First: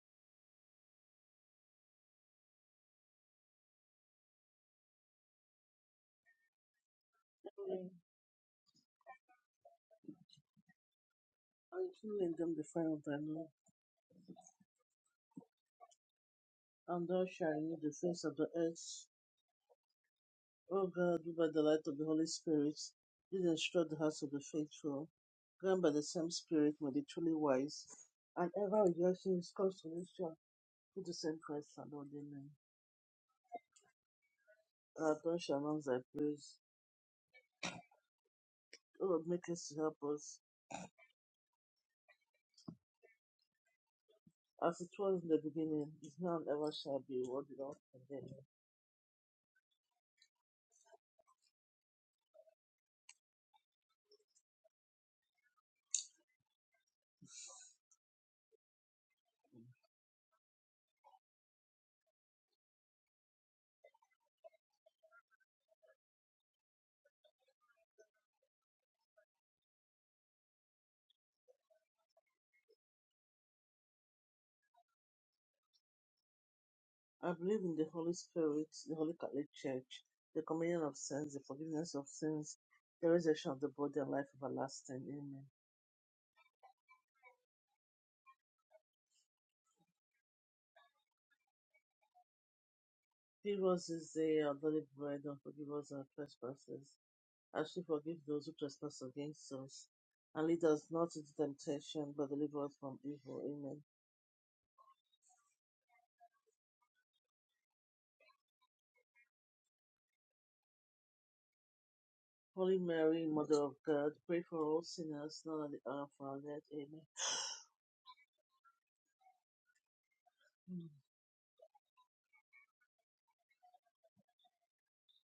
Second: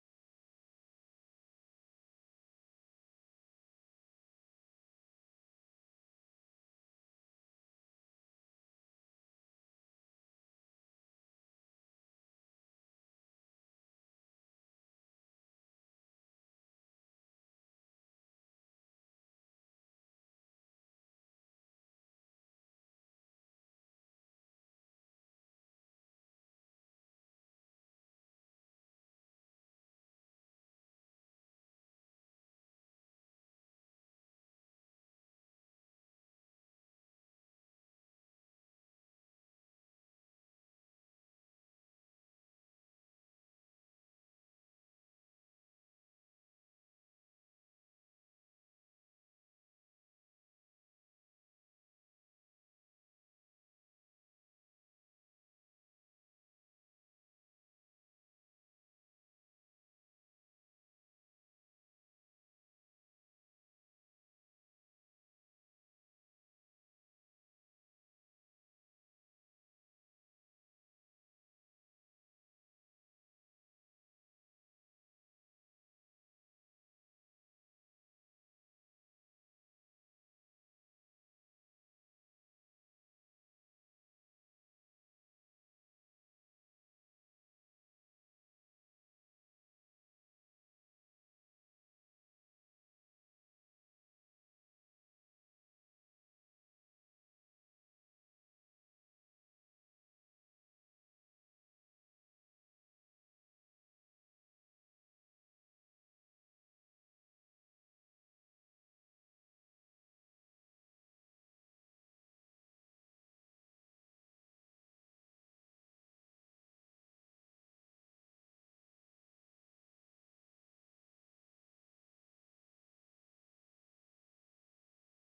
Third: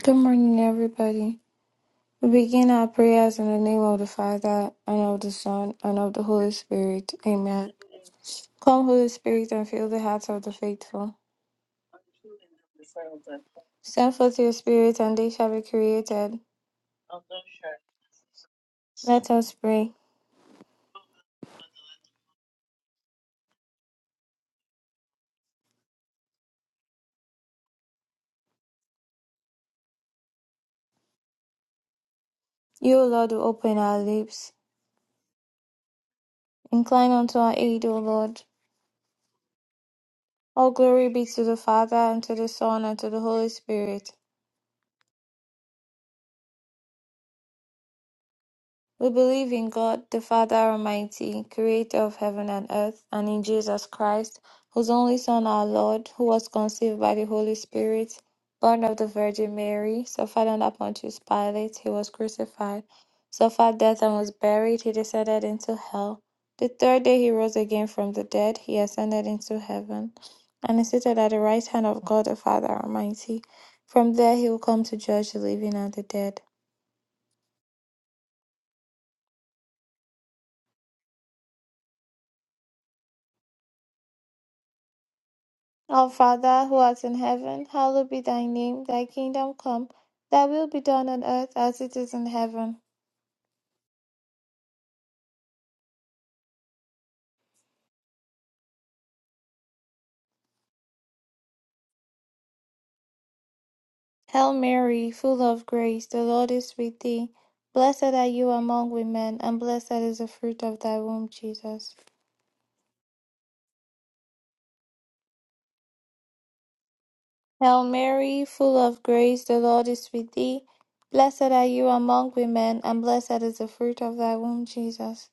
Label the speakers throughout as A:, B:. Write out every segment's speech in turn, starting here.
A: Good morning, everybody. We begin our prayers in the name of the Father, and of the Son, and of the Holy Spirit. Amen. Come, Holy Spirit, and fill the hearts of the faithful.
B: Until in them the fire of thy love,
A: Send forth your Spirit, and they shall be created.
B: and thou shalt renew the face of the earth.
A: Let us pray.
B: O God, who by the light of the Holy Spirit did instruct the hearts of the faithful, grant by the same Spirit may be truly wise, and ever rejoicing his consolation through the same Christ our Lord. Amen.
A: You, O Lord, who open our lips.
B: Our tongue shall announce thy praise.
A: Incline unto our aid, O Lord.
B: O Lord, make haste to help us,
A: All glory be to the Father, and to the Son, and to the Holy Spirit
B: as it was in the beginning, is now and ever shall be, world without end.
A: We believe in God, the Father Almighty, creator of heaven and earth, and in Jesus Christ, whose only Son, our Lord, who was conceived by the Holy Spirit, born of the Virgin Mary, suffered under Pontius Pilate, he was crucified, suffered death and was buried, he descended into hell. The third day he rose again from the dead, he ascended into heaven, and is seated at the right hand of God the Father Almighty. From there he will come to judge the living and the dead.
B: I believe in the Holy Spirit, the Holy Catholic Church, the communion of Saints, the forgiveness of sins, the resurrection of the body, and life everlasting. Amen.
A: Our Father who art in heaven, hallowed be thy name, thy kingdom come, thy will be done on earth as it is in heaven.
B: Give us this day our daily bread, and forgive us our trespasses, as we forgive those who trespass against us. And lead us not into temptation, but deliver us from evil. Amen.
A: Hail Mary, full of grace, the Lord is with thee. Blessed are you among women, and blessed is the fruit of thy womb, Jesus.
B: Holy Mary, Mother of God, pray for all sinners, now and at the hour of our death. Amen.
A: Hail Mary, full of grace, the Lord is with thee. Blessed are you among women, and blessed is the fruit of thy womb, Jesus.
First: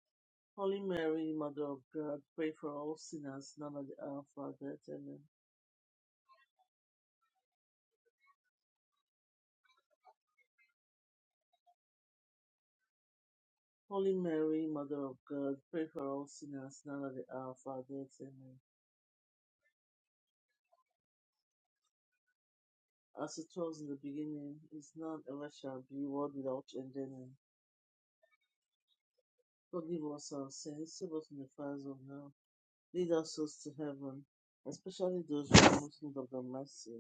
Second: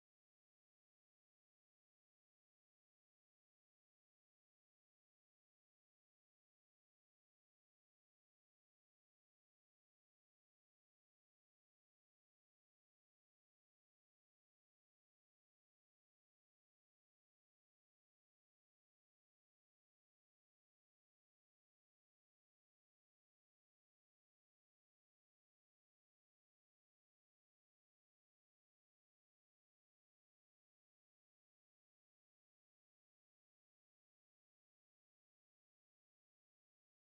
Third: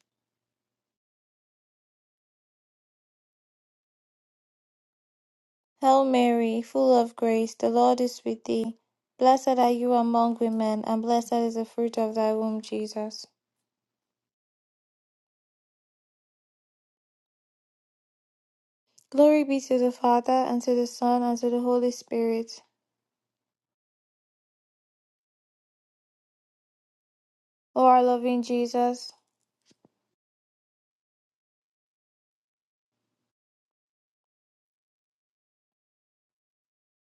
B: Holy Mary, Mother of God, pray for all sinners, now and at the hour of our death. Amen.
A: Hail Mary, full of grace, the Lord is with thee. Blessed are you among women, and blessed is the fruit of thy womb, Jesus.
B: Holy Mary, Mother of God, pray for all sinners now at the hour of our death. Amen.
A: Glory be to the Father, and to the Son, and to the Holy Spirit.
B: As it was in the beginning, is now, and ever shall be, world without end. Amen.
A: O our loving Jesus,
B: Forgive us our sins, save us from the fires of hell. Lead us souls to heaven, especially those who are most in need of the mercy.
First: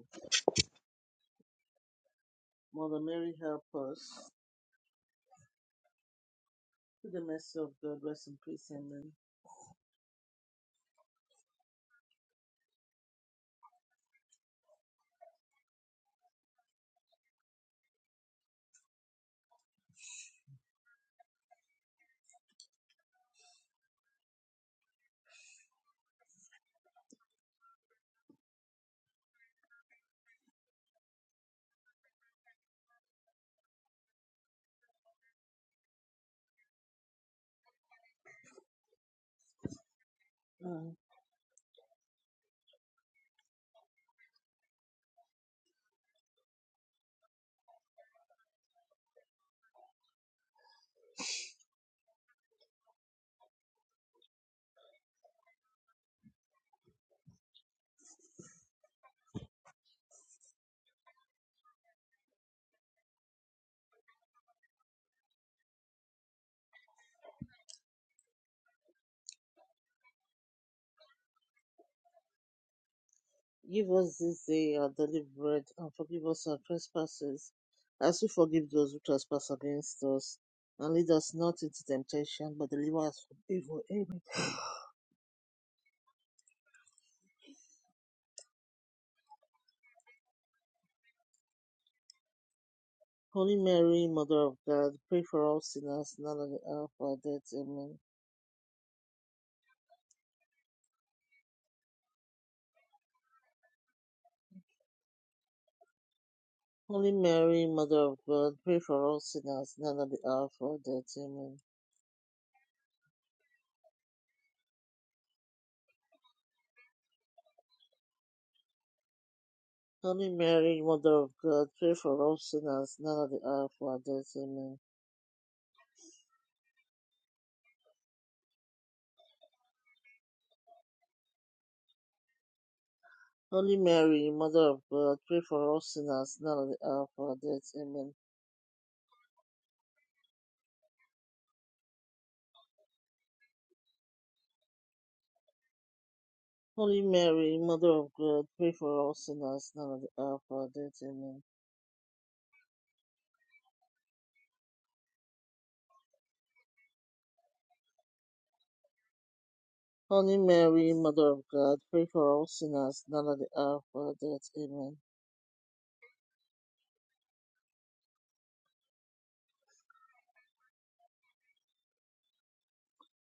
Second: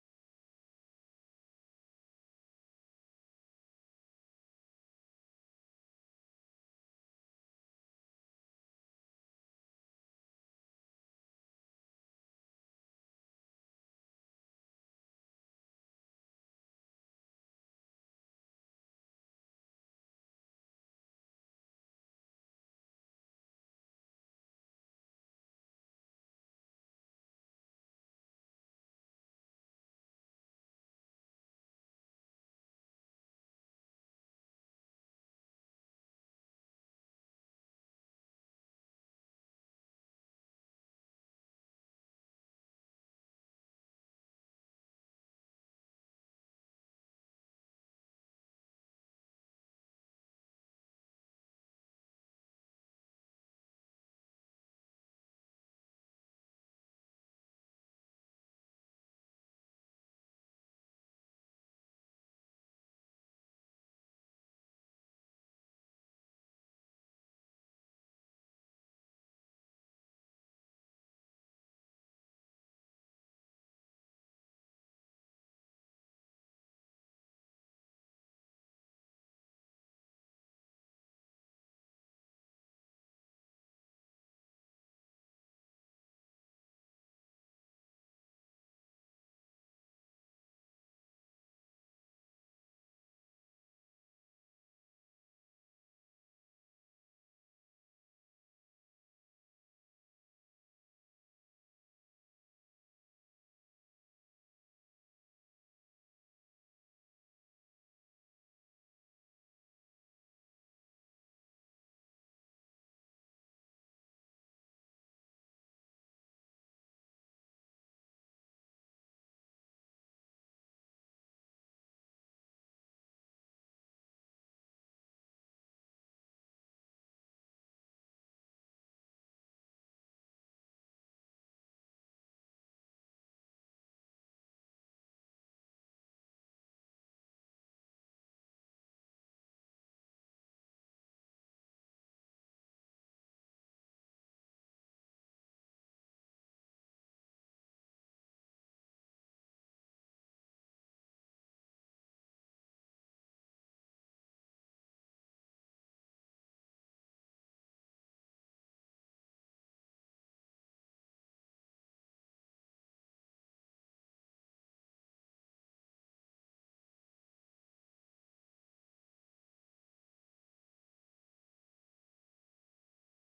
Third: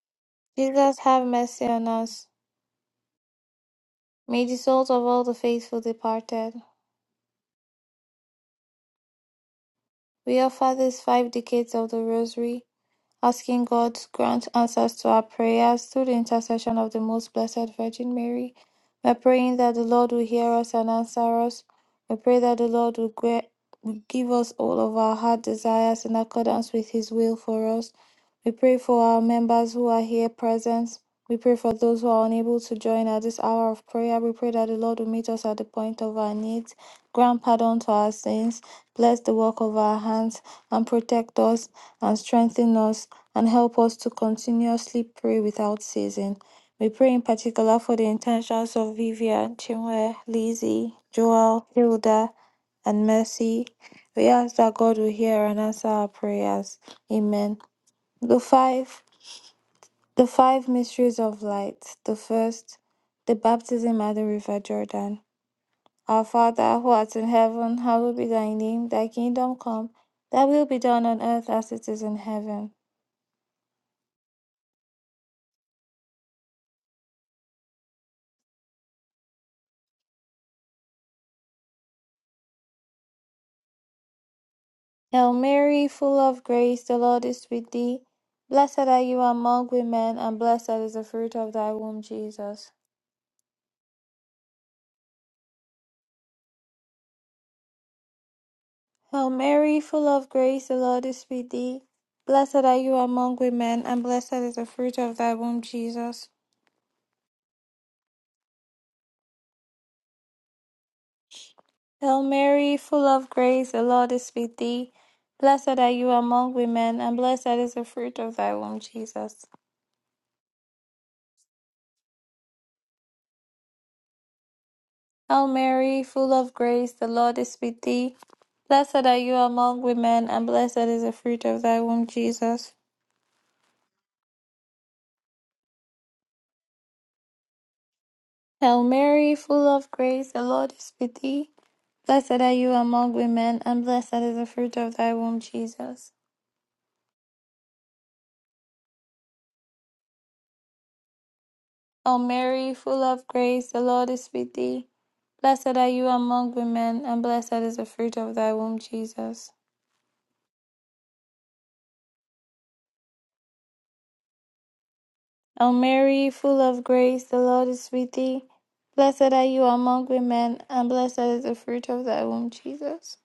A: Jesus, have mercy on us.
B: Mother Mary, help us.
A: May the souls of all the faithful departed.
B: Through the mercy of God, rest in peace. Amen.
A: We offer these five decades of the Rosary Asking God to grant answers to our prayers through the intercession of the Most Blessed Virgin Mary. We're praying that the Lord will hear us and answer us. We pray that the Lord will gra- give us all of our heart desires in accordance with His will for us. We pray for our members who are here present. We pray for those who are unable to join at this hour of prayer. We pray that the Lord will meet us at the point of our needs, grant pardon to our sins, bless the work of our hands,
B: Our
A: and protect us and strengthen us and help us to continuously pray without ceasing. We pray in particular for the intentions of Vivian, Chinwe, Lizzie, Joel, Hilda, and Mercy we ask that God will hear and answer our prayers. Amen. The five the five mysteries of light. The first, the baptism at the river Jordan. Our Father who art in heaven, hallowed be thy name, thy kingdom come, thy will be done on earth as it is in heaven.
B: Give us this day our daily bread, and forgive us our trespasses, as we forgive those who trespass against us. And lead us not into temptation, but deliver us from evil. Amen.
A: Hail Mary, full of grace, the Lord is with thee. Blessed are you among women, and blessed is the fruit of thy womb, Jesus.
B: Holy Mary, Mother of God, pray for us sinners, now and at the hour of our death. Amen.
A: Hail Mary, full of grace, the Lord is with thee. Blessed are you among women, and blessed is the fruit of thy womb, Jesus.
B: Holy Mary, Mother of God, pray for us sinners, now and at the hour of our death. Amen.
A: Hail Mary, full of grace, the Lord is with thee. Blessed are you among women, and blessed is the fruit of thy womb, Jesus.
B: Holy Mary, Mother of God, pray for us sinners, now and at the hour of our death. Amen.
A: Hail Mary, full of grace, the Lord is with thee. Blessed are you among women, and blessed is the fruit of thy womb, Jesus.
B: Holy Mary, Mother of God, pray for us sinners now and at the hour of our death. Amen.
A: Hail Mary, full of grace, the Lord is with thee. Blessed are you among women, and blessed is the fruit of thy womb, Jesus.
B: Holy Mary, Mother of God, pray for us sinners now and at the hour of our death. Amen.
A: O Mary, full of grace, the Lord is with thee. Blessed are you among women, and blessed is the fruit of thy womb, Jesus.
B: Holy Mary, Mother of God, pray for us sinners now and at the hour of our death. Amen.
A: O Mary, full of grace, the Lord is with thee. Blessed are you among women, and blessed is the fruit of thy womb, Jesus.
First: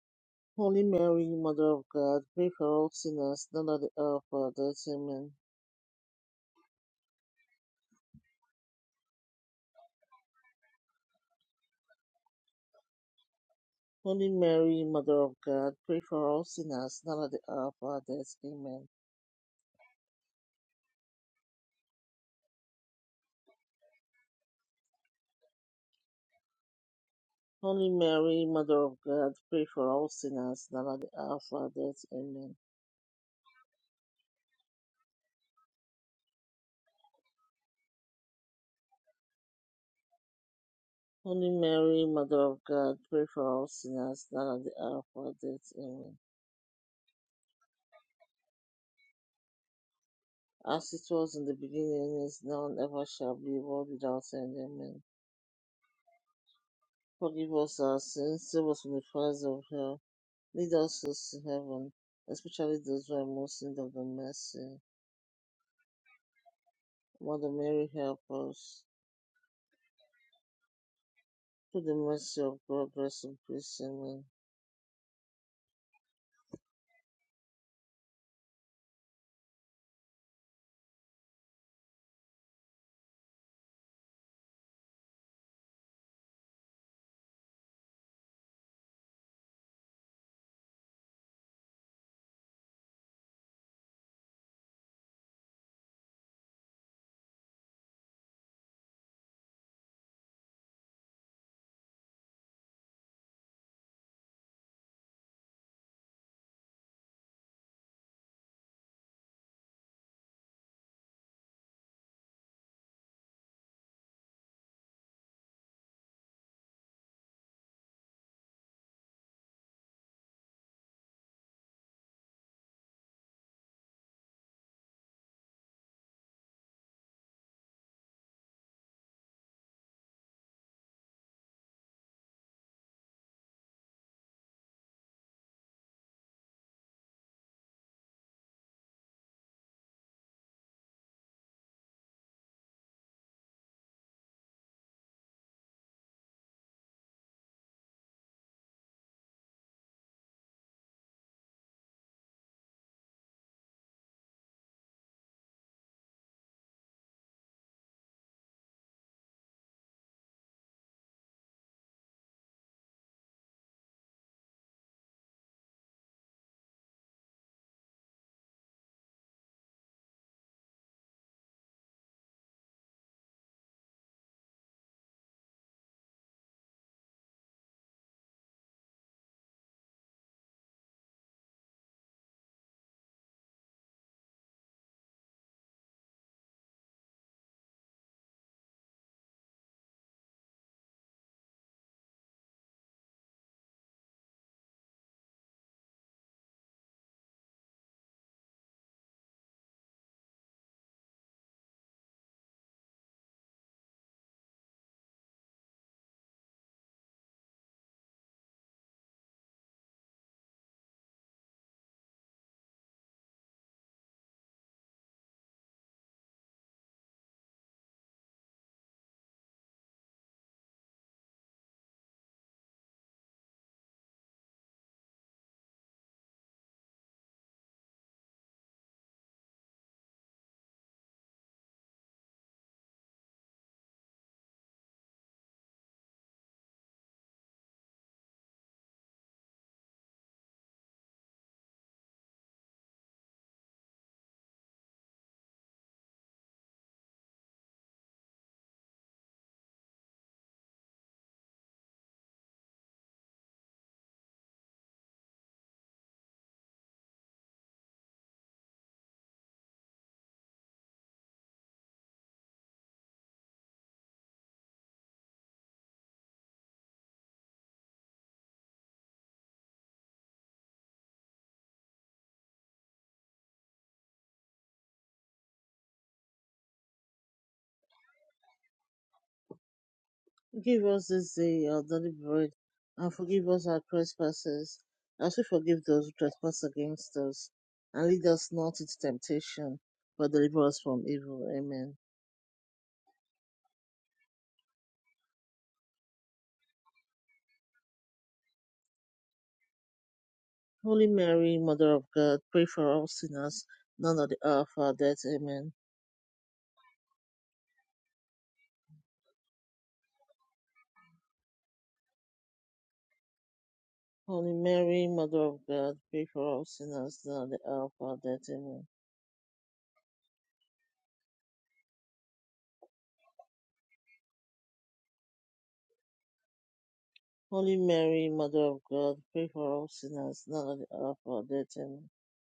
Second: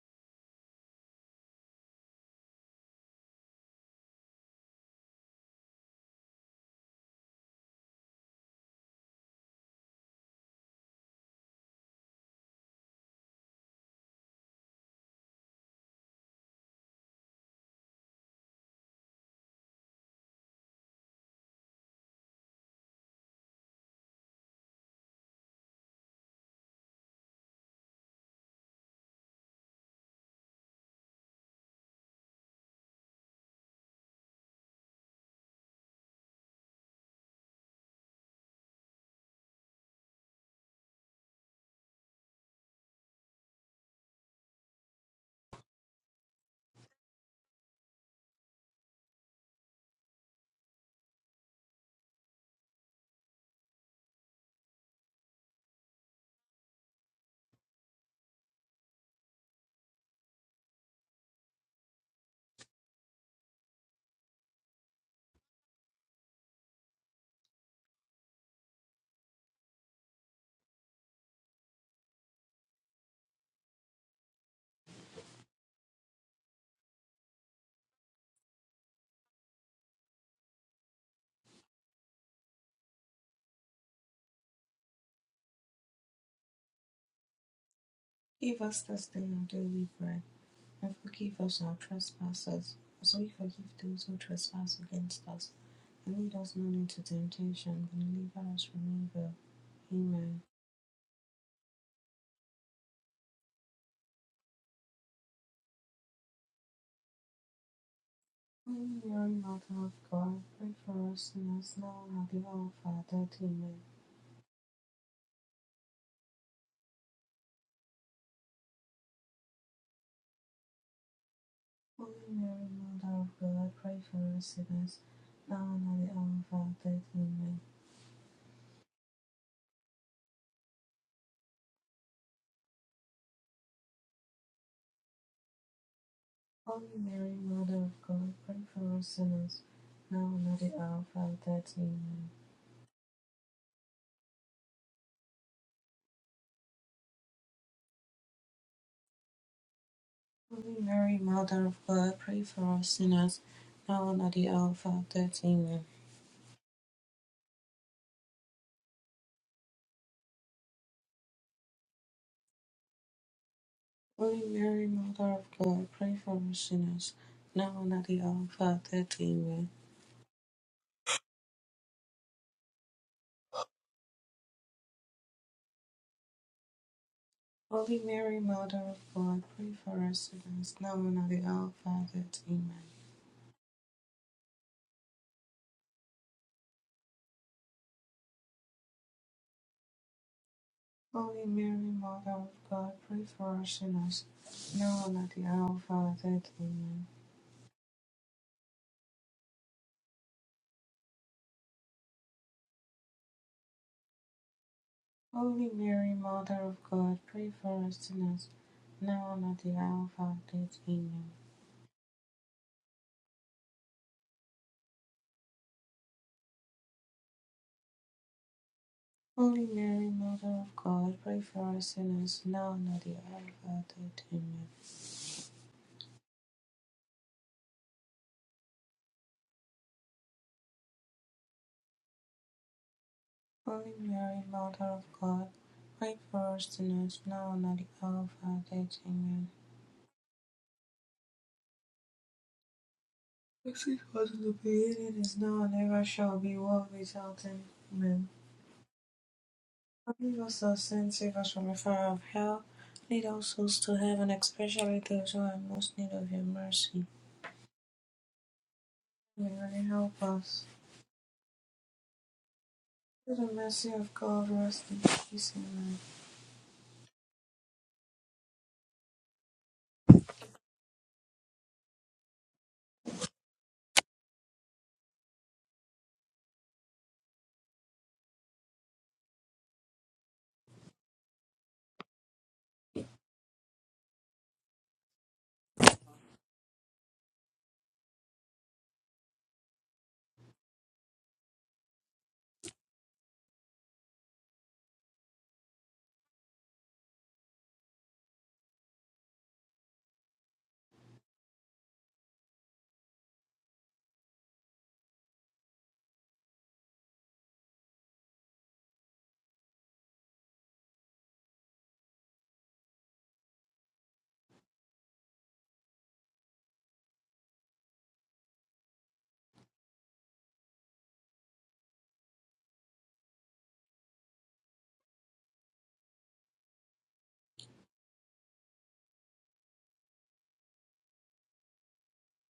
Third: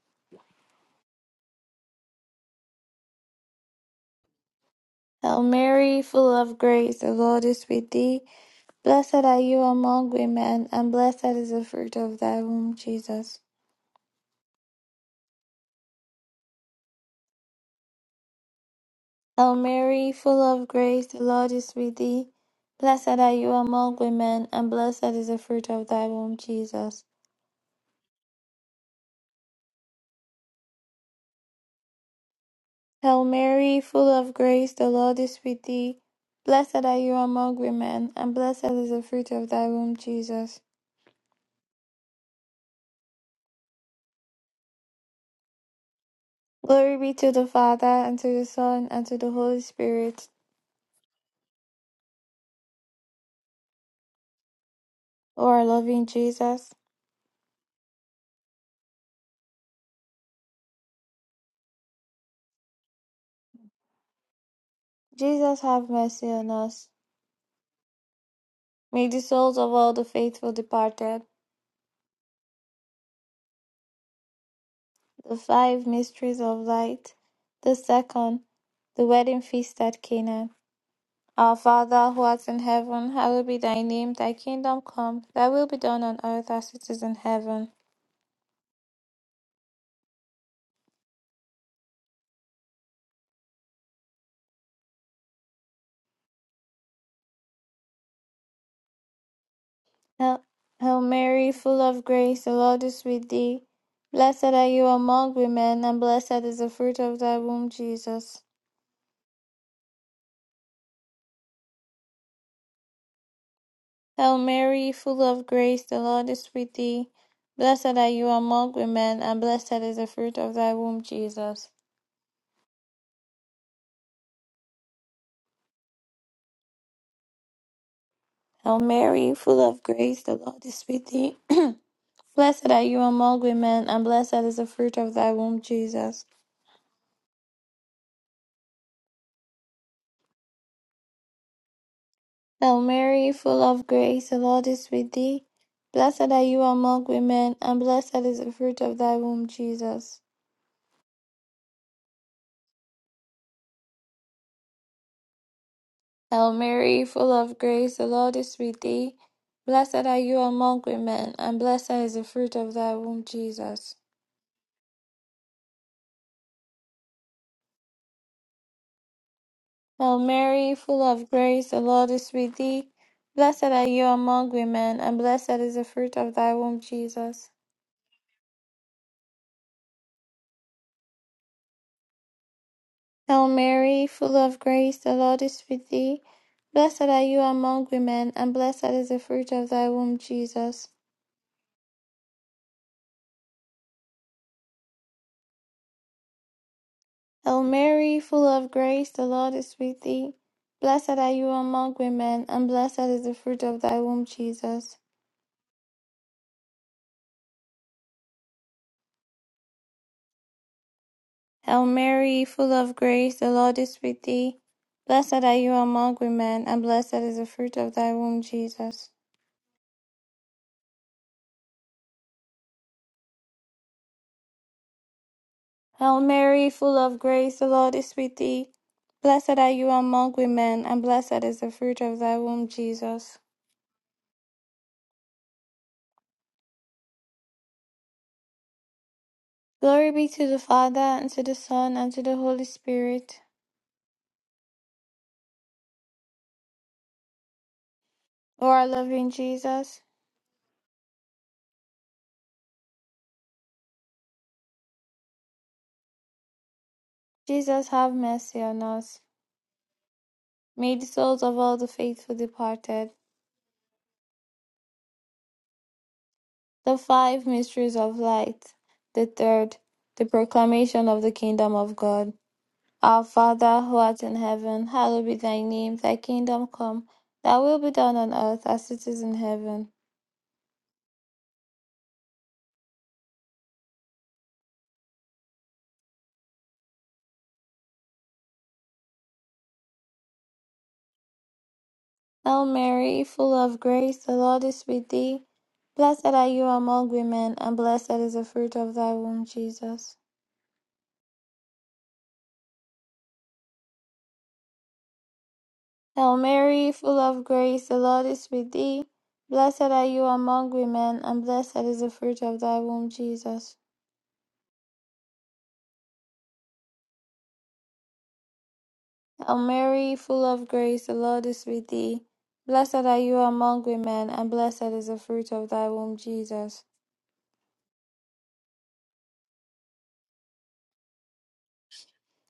B: Holy Mary, Mother of God, pray for us sinners now and at the hour of our death. Amen.
A: Hail Mary, full of grace, the Lord is with thee. Blessed are you among women, and blessed is the fruit of thy womb, Jesus.
B: Holy Mary, Mother of God, pray for us sinners now and at the hour of our death. Amen.
A: Hail Mary, full of grace, the Lord is with thee. Blessed are you among women, and blessed is the fruit of thy womb, Jesus.
B: Holy Mary, Mother of God, pray for all sinners now and at the hour of our death. Amen.
A: Hail Mary, full of grace, the Lord is with thee. Blessed are you among women, and blessed is the fruit of thy womb, Jesus.
B: Holy Mary, Mother of God, pray for all sinners now and at the hour of our death. Amen.
A: Glory be to the Father, and to the Son, and to the Holy Spirit,
B: As it was in the beginning, is now, and ever shall be, world without end. Amen.
A: O our loving Jesus.
B: Forgive us our sins, save us from the fires of hell, lead us to heaven, especially those who are most in need of the mercy.
A: Jesus, have mercy on us.
B: Mother Mary, help us.
A: May the souls of all the faithful departed,
B: Through the mercy of God, rest in peace. Amen.
A: the five mysteries of light. The second, the wedding feast at Cana. Our Father who art in heaven, hallowed be thy name, thy kingdom come, thy will be done on earth as it is in heaven.
C: Give us this day our daily bread, and forgive us our trespasses, as we forgive those who trespass against us. And lead us not into temptation, but deliver us from evil. Amen.
A: Hail, Hail Mary, full of grace, the Lord is with thee. Blessed are you among women, and blessed is the fruit of thy womb, Jesus.
C: Holy Mary, Mother of God, pray for us sinners now and at the hour of our death. Amen.
A: Hail Mary, full of grace, the Lord is with thee. Blessed are you among women, and blessed is the fruit of thy womb, Jesus.
C: Holy Mary, Mother of God, pray for us sinners now and at the hour of our death. Amen.
A: Hail Mary, full of grace, the Lord is with thee. Blessed are you among women, and blessed is the fruit of thy womb, Jesus.
C: Holy Mary, Mother of God, pray for us sinners now and at the hour of our death. Amen.
A: Hail Mary, full of grace, the Lord is with thee. Blessed are you among women, and blessed is the fruit of thy womb, Jesus.
C: Holy Mary, Mother of God, pray for us sinners, now and at the hour of our death. Amen.
A: Hail Mary, full of grace, the Lord is with thee. Blessed are you among women, and blessed is the fruit of thy womb, Jesus.
C: Holy Mary, Mother of God, pray for us sinners, now and at the hour of our death. Amen.
A: Hail Mary, full of grace, the Lord is with thee. Blessed are you among women, and blessed is the fruit of thy womb, Jesus.
C: Holy Mary, Mother of God, pray for us sinners, now and at the hour of our death. Amen.
A: Hail Mary, full of grace, the Lord is with thee. Blessed are you among women, and blessed is the fruit of thy womb, Jesus.
C: Holy Mary, Mother of God, pray for us sinners, now and at the hour of our death. Amen.
A: Hail Mary, full of grace, the Lord is with thee. Blessed are you among women, and blessed is the fruit of thy womb, Jesus.
C: Holy Mary, Mother of God, pray for us sinners, now and at the hour of our death. Amen.
A: Hail Mary, full of grace, the Lord is with thee. Blessed are you among women, and blessed is the fruit of thy womb, Jesus.
C: Holy Mary, Mother of God, pray for us sinners now and at the hour of our death. Amen.
A: Hail Mary, full of grace, the Lord is with thee. Blessed are you among women, and blessed is the fruit of thy womb, Jesus.
C: Holy Mary, Mother of God, pray for us sinners now and at the hour of our death. Amen.
A: Glory be to the Father, and to the Son, and to the Holy Spirit.
C: As it was in the beginning, is now, and ever shall be, world without end. Amen.
A: O our loving Jesus,
C: Forgive us our sins, save us from the fire of hell. Lead all souls to heaven, especially those who are in most need of your mercy.
A: Jesus, have mercy on us.
C: May God help us.
A: May the souls of all the faithful departed
C: Through the mercy of God, rest in peace. Amen.
A: The five mysteries of light. The third, the proclamation of the kingdom of God. Our Father who art in heaven, hallowed be thy name, thy kingdom come, thy will be done on earth as it is in heaven.
B: Give us this day our daily bread, and forgive us our trespasses, as we forgive those who trespass against us. And lead us not into temptation, but deliver us from evil. Amen.
A: Hail Mary, full of grace, the Lord is with thee. Blessed are you among women, and blessed is the fruit of thy womb, Jesus.
B: Holy Mary, Mother of God, pray for us sinners, now and at the hour of our death. Amen.
A: Hail Mary, full of grace, the Lord is with thee. Blessed are you among women, and blessed is the fruit of thy womb, Jesus.
B: Holy Mary, Mother of God, pray for us sinners, now and at the hour of our death. Amen.
A: Hail Mary, full of grace, the Lord is with thee. Blessed are you among women, and blessed is the fruit of thy womb, Jesus.
B: Holy Mary, Mother of God, pray for us sinners, now and at the hour of our death. Amen.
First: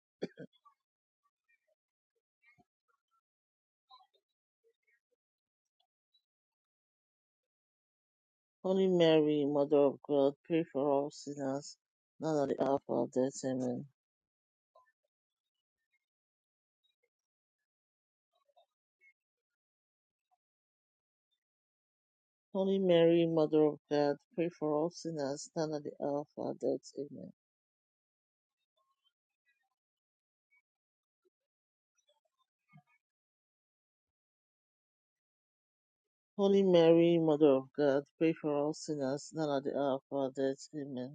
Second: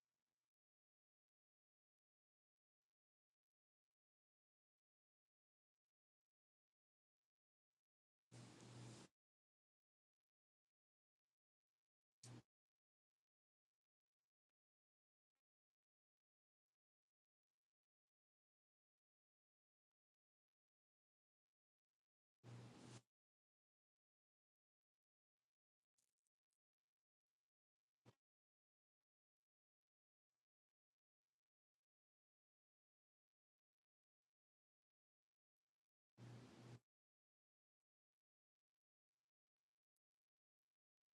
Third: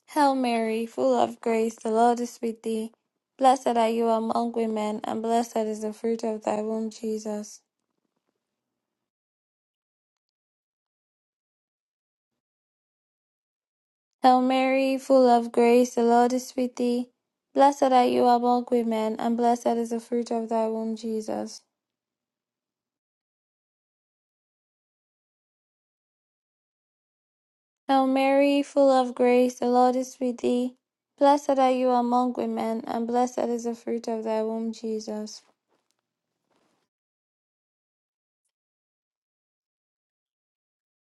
A: Hail Mary, full of grace, the Lord is with thee. Blessed are you among women, and blessed is the fruit of thy womb, Jesus.
B: Holy Mary, Mother of God, pray for us sinners, now and at the hour of our death. Amen.
A: Hail Mary, full of grace, the Lord is with thee. Blessed are you among women, and blessed is the fruit of thy womb, Jesus.
B: Holy Mary, Mother of God, pray for us sinners, now and at the hour of our death. Amen.
A: Hail Mary, full of grace, the Lord is with thee. Blessed are you among women, and blessed is the fruit of thy womb, Jesus.
B: Holy Mary, Mother of God, pray for us sinners, now and at the hour of our death. Amen.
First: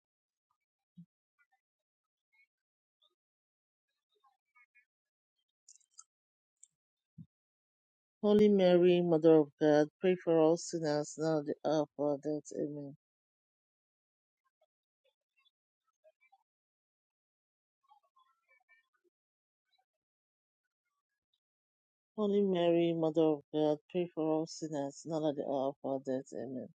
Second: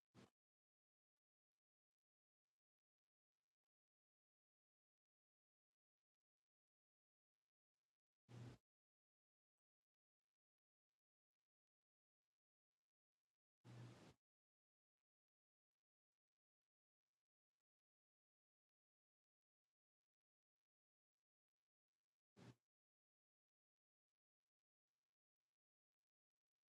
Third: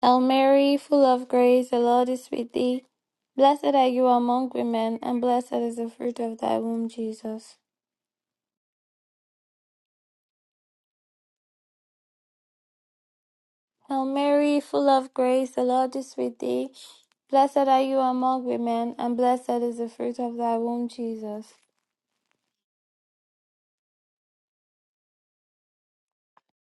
A: Hail Mary, full of grace, the Lord is with thee. Blessed are you among women, and blessed is the fruit of thy womb, Jesus.
B: Holy Mary, Mother of God, pray for us sinners, now and at the hour of our death. Amen.
A: Hail Mary, full of grace, the Lord is with thee. Blessed are you among women, and blessed is the fruit of thy womb, Jesus.
B: Holy Mary, Mother of God, pray for us sinners, now at the hour of our death. Amen.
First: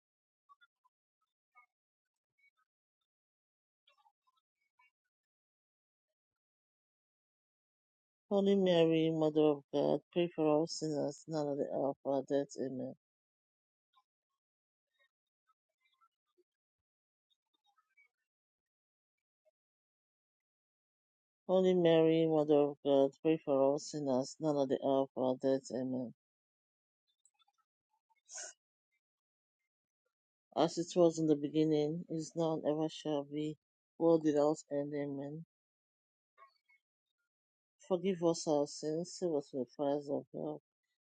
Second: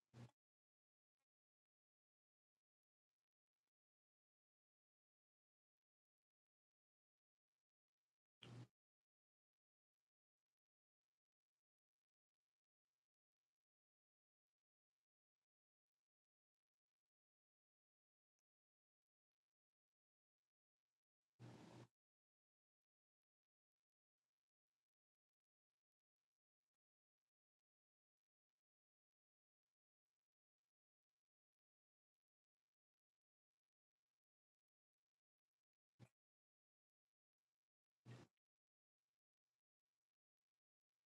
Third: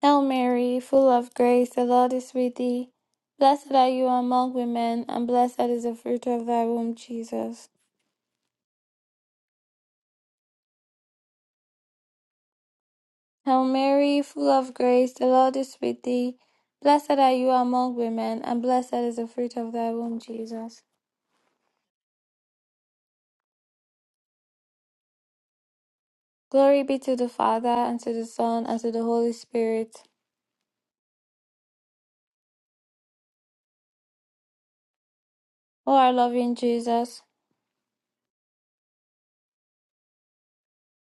A: Hail Mary, full of grace, the Lord is with thee. Blessed are you among women, and blessed is the fruit of thy womb, Jesus.
B: Holy Mary, Mother of God, pray for us sinners now at the hour of our death. Amen.
A: Hail Mary, full of grace, the Lord is with thee. Blessed are you among women, and blessed is the fruit of thy womb, Jesus.
B: Holy Mary, Mother of God, pray for us sinners now at the hour of our death. Amen.
A: Glory be to the Father, and to the Son, and to the Holy Spirit.
B: As it was in the beginning, is now, and ever shall be, world without end. Amen.
A: O our loving Jesus,
B: Forgive us our sins, save us from the fires of hell.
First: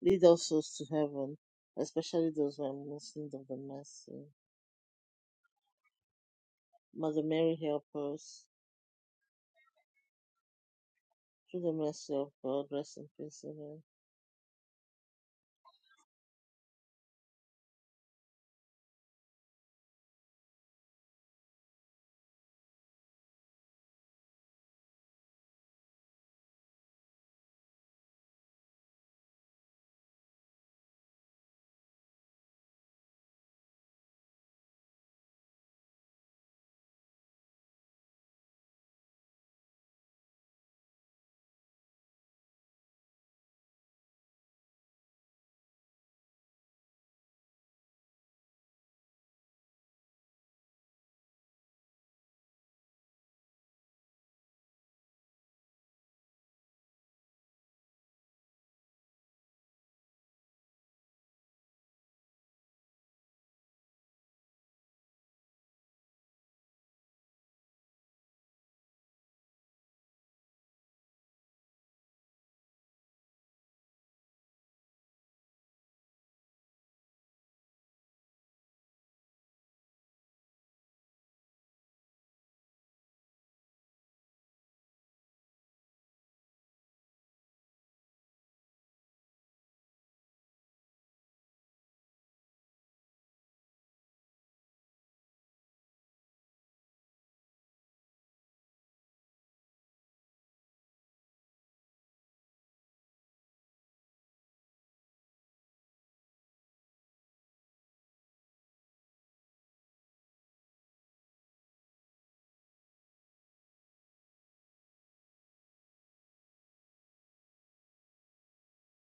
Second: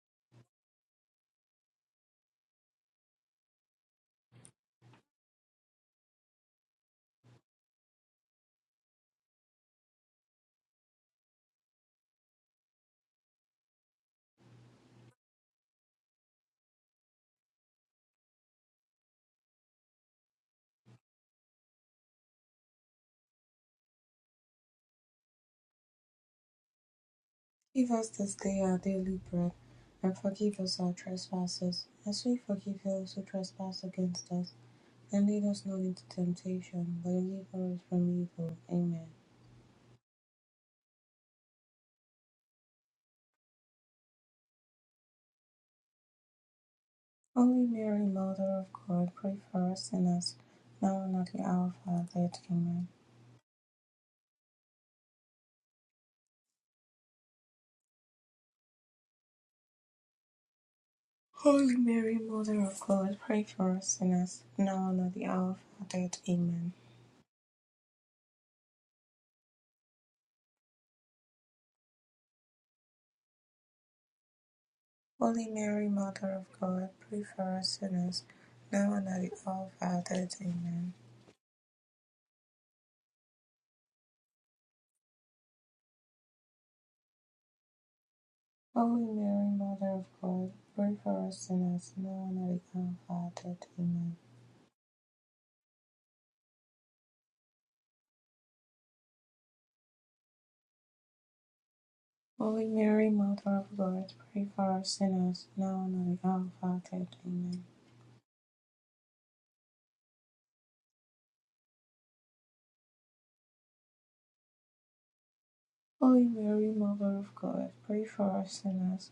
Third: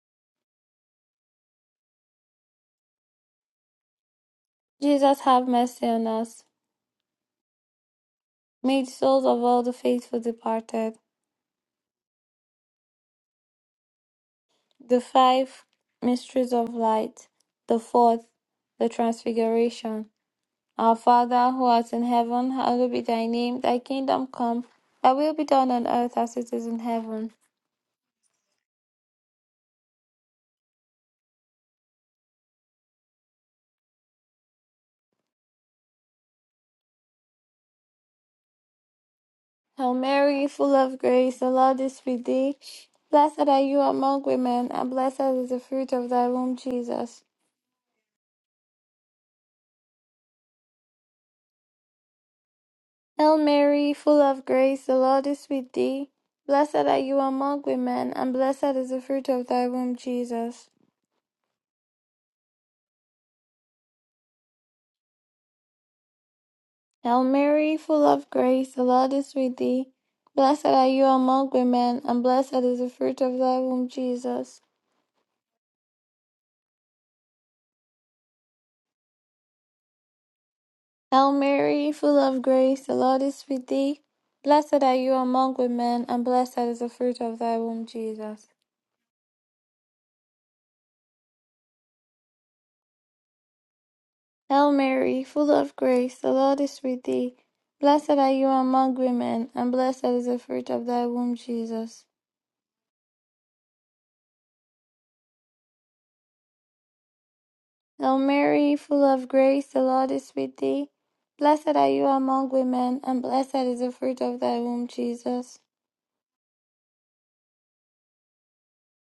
B: Lead our souls to heaven, especially those who are most in need of the mercy.
A: Jesus, have mercy on us.
B: Mother Mary, help us.
A: May the souls of all the faithful departed
B: Through the mercy of God, rest in peace. Amen.
A: The five mysteries of light. The fourth, the transfiguration. Our Father who art in heaven, hallowed be thy name. Thy kingdom come. Thy will be done on earth as it is in heaven.
C: Give us this day our daily bread, and forgive us our trespasses, as we forgive those who trespass against us. And lead us not into temptation, but deliver us from evil. Amen.
A: Hail Mary, full of grace, the Lord is with thee. Blessed are you among women, and blessed is the fruit of thy womb, Jesus.
C: Holy Mary, Mother of God, pray for us sinners, now and at the hour of our death. Amen.
A: Hail Mary, full of grace, the Lord is with thee. Blessed are you among women, and blessed is the fruit of thy womb, Jesus.
C: Holy Mary, Mother of God, pray for us sinners, now and at the hour of our death. Amen.
A: Hail Mary, full of grace, the Lord is with thee. Blessed are you among women, and blessed is the fruit of thy womb, Jesus.
C: Holy Mary, Mother of God, pray for us sinners, now and at the hour of our death. Amen.
A: Hail Mary, full of grace, the Lord is with thee. Blessed are you among women, and blessed is the fruit of thy womb, Jesus.
C: Holy Mary, Mother of God, pray for us sinners now and at the hour of our death. Amen.
A: Hail Mary, full of grace, the Lord is with thee. Blessed are you among women, and blessed is the fruit of thy womb, Jesus.
C: Holy Mary, Mother of God, pray for us sinners now and at the hour of our death. Amen.
A: Hail Mary, full of grace, the Lord is with thee. Blessed are you among women, and blessed is the fruit of thy womb, Jesus.
C: Holy Mary, Mother of God, pray for us sinners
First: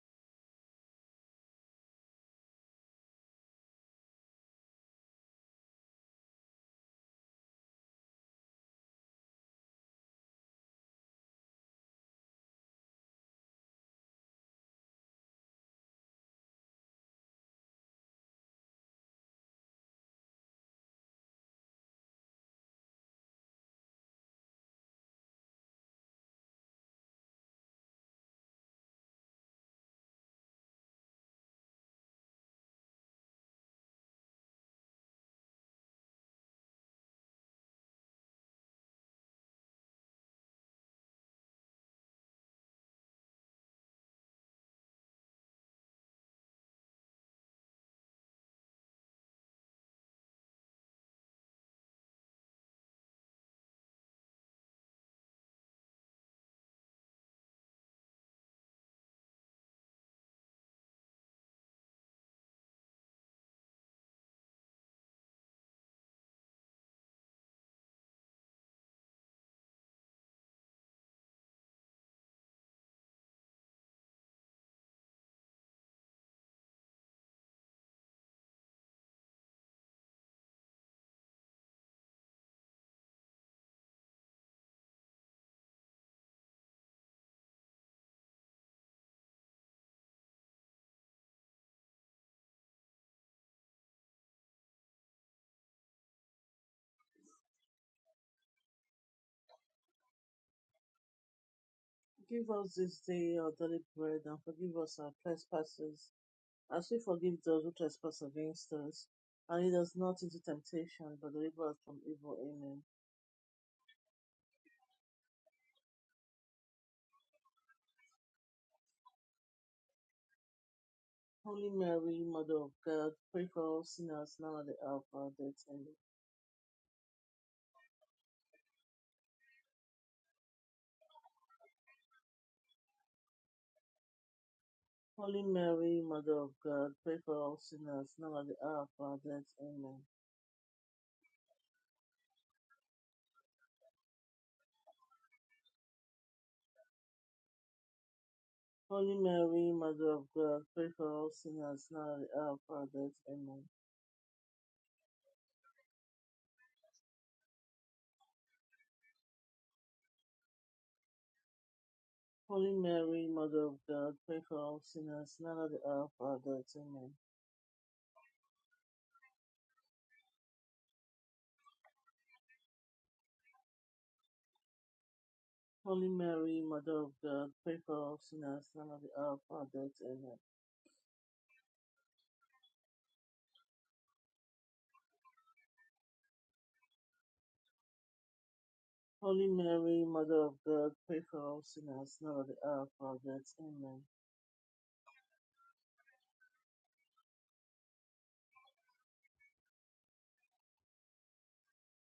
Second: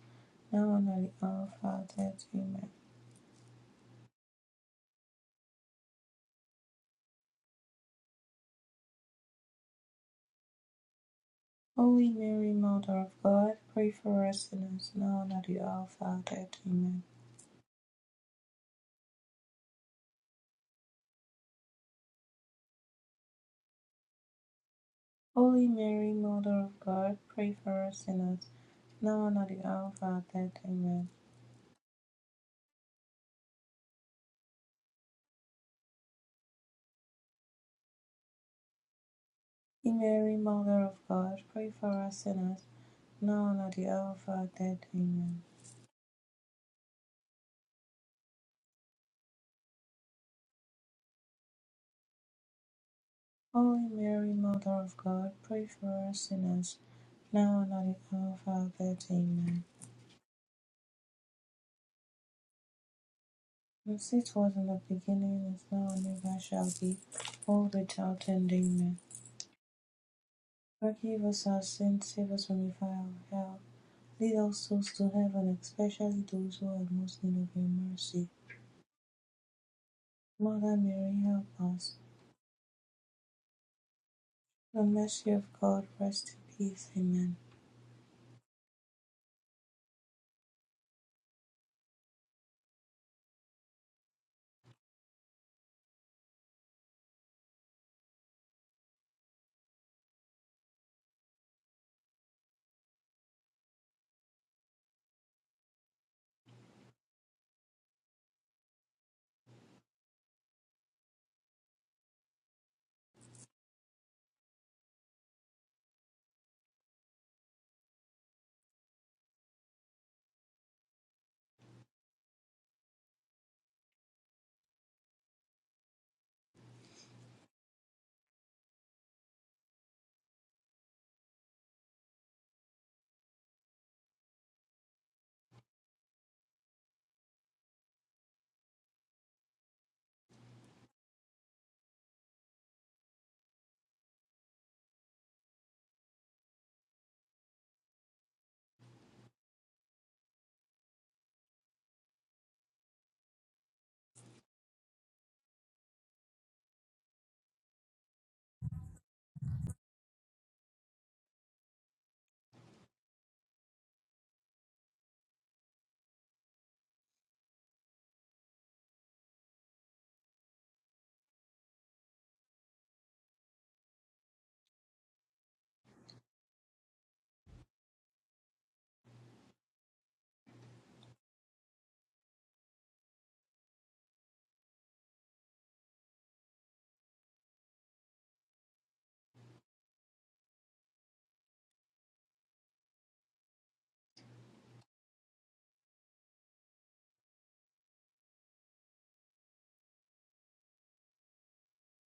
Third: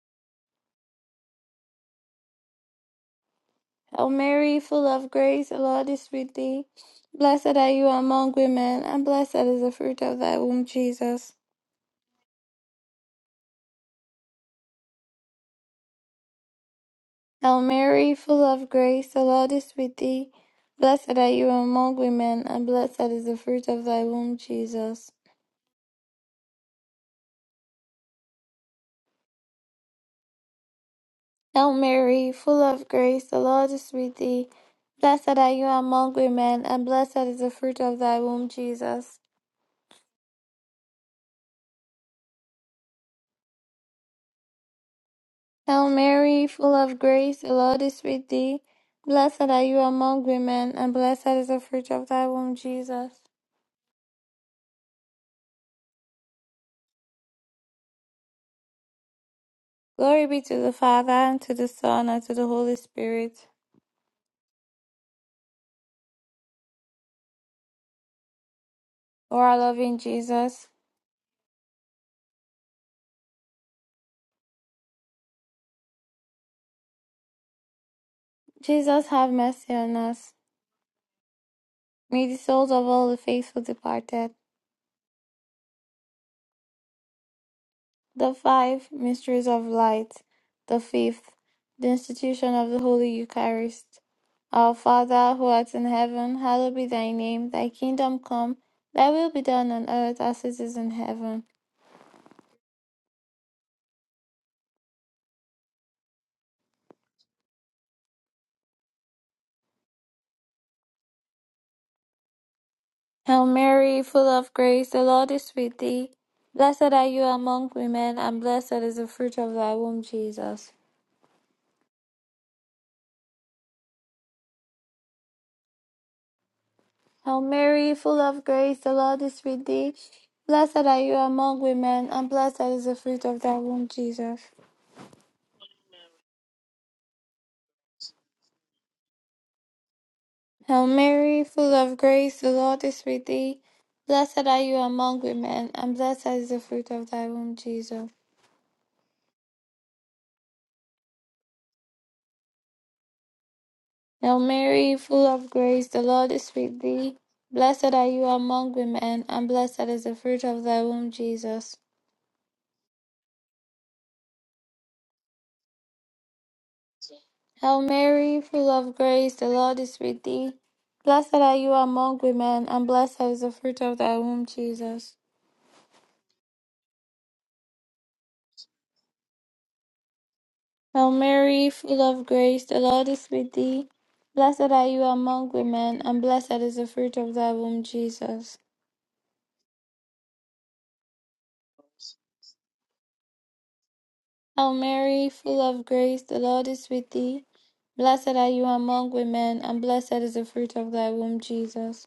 C: now and at the hour of our death. Amen.
A: Hail Mary, full of grace, the Lord is with thee. Blessed are you among women, and blessed is the fruit of thy womb, Jesus.
C: Holy Mary, Mother of God, pray for us sinners now and at the hour of our death. Amen.
A: Hail Mary, full of grace, the Lord is with thee. Blessed are you among women, and blessed is the fruit of thy womb, Jesus.
C: Holy Mary, Mother of God, pray for us sinners now and at the hour of our death. Amen.
A: Hail Mary, full of grace, the Lord is with thee. Blessed are you among women, and blessed is the fruit of thy womb, Jesus.
C: Holy Mary, Mother of God, pray for us sinners, now and at the hour of our death. Amen.
A: Hail Mary, full of grace, the Lord is with thee. Blessed are you among women, and blessed is the fruit of thy womb, Jesus.
C: Holy Mary, Mother of God, pray for us sinners, now and at the hour of our death. Amen.
A: Glory be to the Father, and to the Son, and to the Holy Spirit.
C: As it was in the beginning, is now, and ever shall be, world without end. Amen.
A: O our loving Jesus,
C: Forgive us our sins, save us from the fire of hell. Lead all souls to heaven, especially those who are most in need of your mercy.
A: Jesus, have mercy on us.
C: Mother Mary, help us.
A: May the souls of all the faithful departed,
C: The mercy of God, rest in peace. Amen.
A: the five mysteries of light, the fifth, the institution of the Holy Eucharist. Our Father, who art in heaven, hallowed be thy name, thy kingdom come, thy will be done on earth as it is in heaven.
B: Give us this day our daily bread, and forgive us our trespasses, as we forgive those who trespass against us. And lead us not into temptation, but deliver us from evil. Amen.
A: Hail Mary, full of grace, the Lord is with thee. Blessed are you among women, and blessed is the fruit of thy womb, Jesus.
B: Holy Mary, Mother of God, pray for all sinners now at the hour of our death. Amen.
A: Hail Mary, full of grace, the Lord is with thee. Blessed are you among women, and blessed is the fruit of thy womb, Jesus.
B: Holy Mary, Mother of God, pray for all sinners now at the hour of our death. Amen.
A: Hail Mary, full of grace, the Lord is with thee. Blessed are you among women, and blessed is the fruit of thy womb, Jesus.
B: Holy Mary, Mother of God, pray for all sinners now at the hour of our death. Amen.
A: Hail Mary, full of grace, the Lord is with thee. Blessed are you among women, and blessed is the fruit of thy womb, Jesus.
B: Holy Mary, Mother of God, pray for all sinners, now at the hour of our death. Amen.
A: Hail Mary, full of grace, the Lord is with thee. Blessed are you among women, and blessed is the fruit of thy womb, Jesus.
B: Holy Mary, Mother of God, pray for all sinners, now at the hour of our death. Amen.
A: Hail Mary, full of grace, the Lord is with thee. Blessed are you among women, and blessed is the fruit of thy womb, Jesus.
B: Holy Mary, Mother of God, pray for all sinners, now at the hour of our death. Amen.
A: Hail Mary, full of grace, the Lord is with thee. Blessed are you among women, and blessed is the fruit of thy womb, Jesus.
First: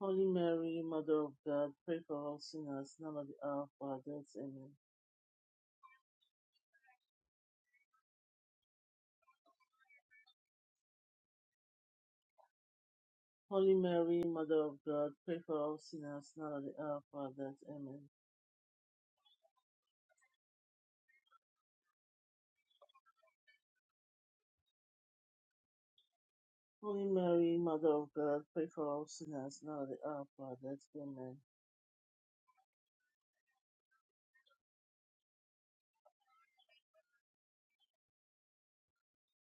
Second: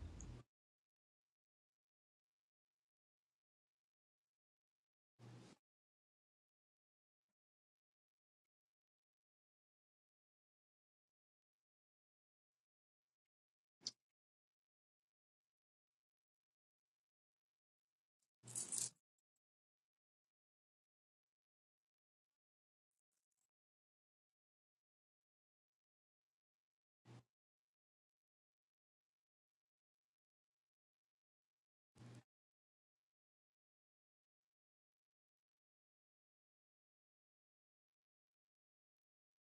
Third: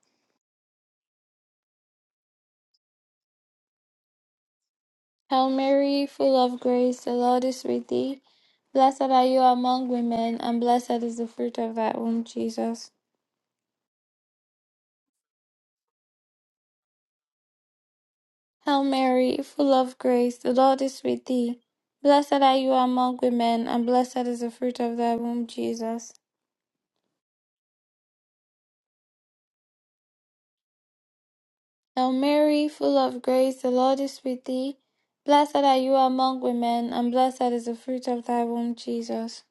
B: Holy Mary, Mother of God, pray for all sinners, now at the hour of our death. Amen.
A: Hail Mary, full of grace, the Lord is with thee. Blessed are you among women, and blessed is the fruit of thy womb, Jesus.
B: Holy Mary, Mother of God, pray for all sinners, now at the hour of our death. Amen.
A: Hail Mary, full of grace, the Lord is with thee. Blessed are you among women, and blessed is the fruit of thy womb, Jesus.
B: Holy Mary, Mother of God, pray for all sinners, now at the hour of our death. Amen.
A: Hail Mary, full of grace, the Lord is with thee. Blessed are you among women, and blessed is the fruit of thy womb, Jesus.